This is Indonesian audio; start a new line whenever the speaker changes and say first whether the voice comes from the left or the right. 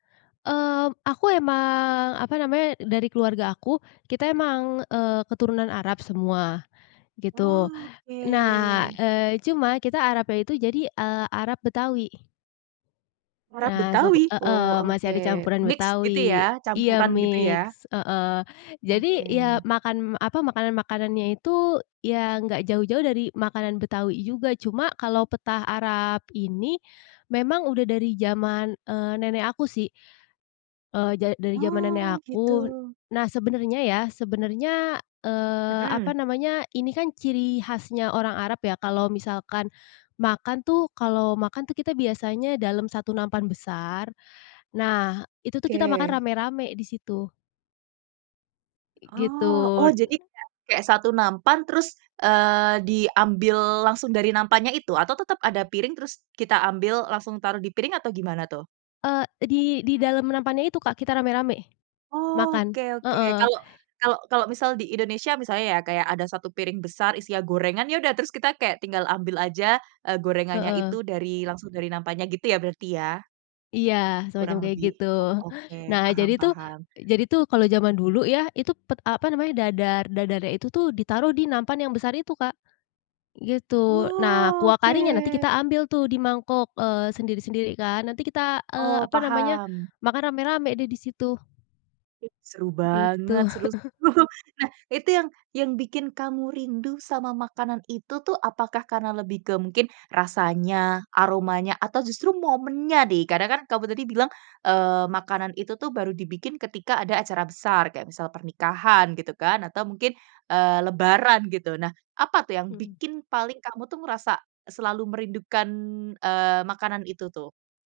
left: Eee, aku emang apa namanya, dari keluarga aku, kita emang, eee, keturunan Arab semua, gitu.
right: Oke.
left: Nah, eee, cuma kita Arabnya itu jadi, eee, Arab Betawi.
right: Orang
left: Nah, suku
right: Betawi?
left: heeh,
right: Oh, oke
left: masih ada campuran
right: mix gitu
left: Betawi.
right: ya?
left: Iya
right: Campuran gitu ya?
left: mix, heeh, jadi ya
right: Oke.
left: makan apa, makanan-makanannya itu ya nggak jauh-jauh dari makanan Betawi juga, cuma kalau petah Arab ini memang udah dari zaman, eee, nenek aku sih. Eee, ja dari jaman nenek
right: Oh gitu.
left: aku. Nah sebenarnya ya, sebenarnya, eee,
right: Hmm.
left: apa namanya ini kan ciri khasnya orang Arab ya, kalau misalkan makan tuh kalau makan tuh kita biasanya dalam satu nampan besar. Nah itu tuh kita makan
right: Oke.
left: rame-rame di situ. Gitu.
right: Oh. Oh, jadi kayak kayak satu nampan terus, eee, diambil langsung dari nampannya itu atau tetep ada piring terus kita ambil langsung taruh di piring atau gimana tuh?
left: Eee, di di dalam nampannya itu Kak, kita rame-rame makan.
right: Oke oke,
left: Heeh.
right: kalau kalau kalau misal di Indonesia misalnya ya, kayak ada satu piring besar isinya gorengan, ya udah terus kita kayak tinggal ambil aja, eee, gorengannya itu
left: Heeh.
right: dari langsung dari nampannya gitu ya berarti ya?
left: Iya semacam
right: Kurang
left: kayak
right: lebih.
left: gitu.
right: Oh oke,
left: Nah
right: paham
left: jadi tuh
right: paham.
left: jadi tuh kalau zaman dulu ya, itu pet apa namanya, dadar dadarnya itu tuh ditaruh di nampan yang besar itu Kak, gitu. Nah kuah karinya nanti kita
right: Oke.
left: ambil tuh di mangkok, eee, sendiri-sendiri kan, nanti kita, eee,
right: Oh
left: apa namanya,
right: paham.
left: makan rame-rame deh di situ.
right: Ih seru
left: Gitu.
right: banget, seru seru. Nah itu yang yang bikin kamu rindu sama makanan itu tuh, apakah karena lebih ke mungkin rasanya, aromanya, atau justru momennya nih? Kadang kan kamu tadi bilang, eee, makanan itu tuh baru dibikin ketika ada acara besar kayak misal pernikahan gitu kan, atau mungkin, eee, lebaran gitu. Nah apa tuh yang
left: Mhm.
right: bikin paling kamu tuh merasa selalu merindukan, eee, makanan itu tuh?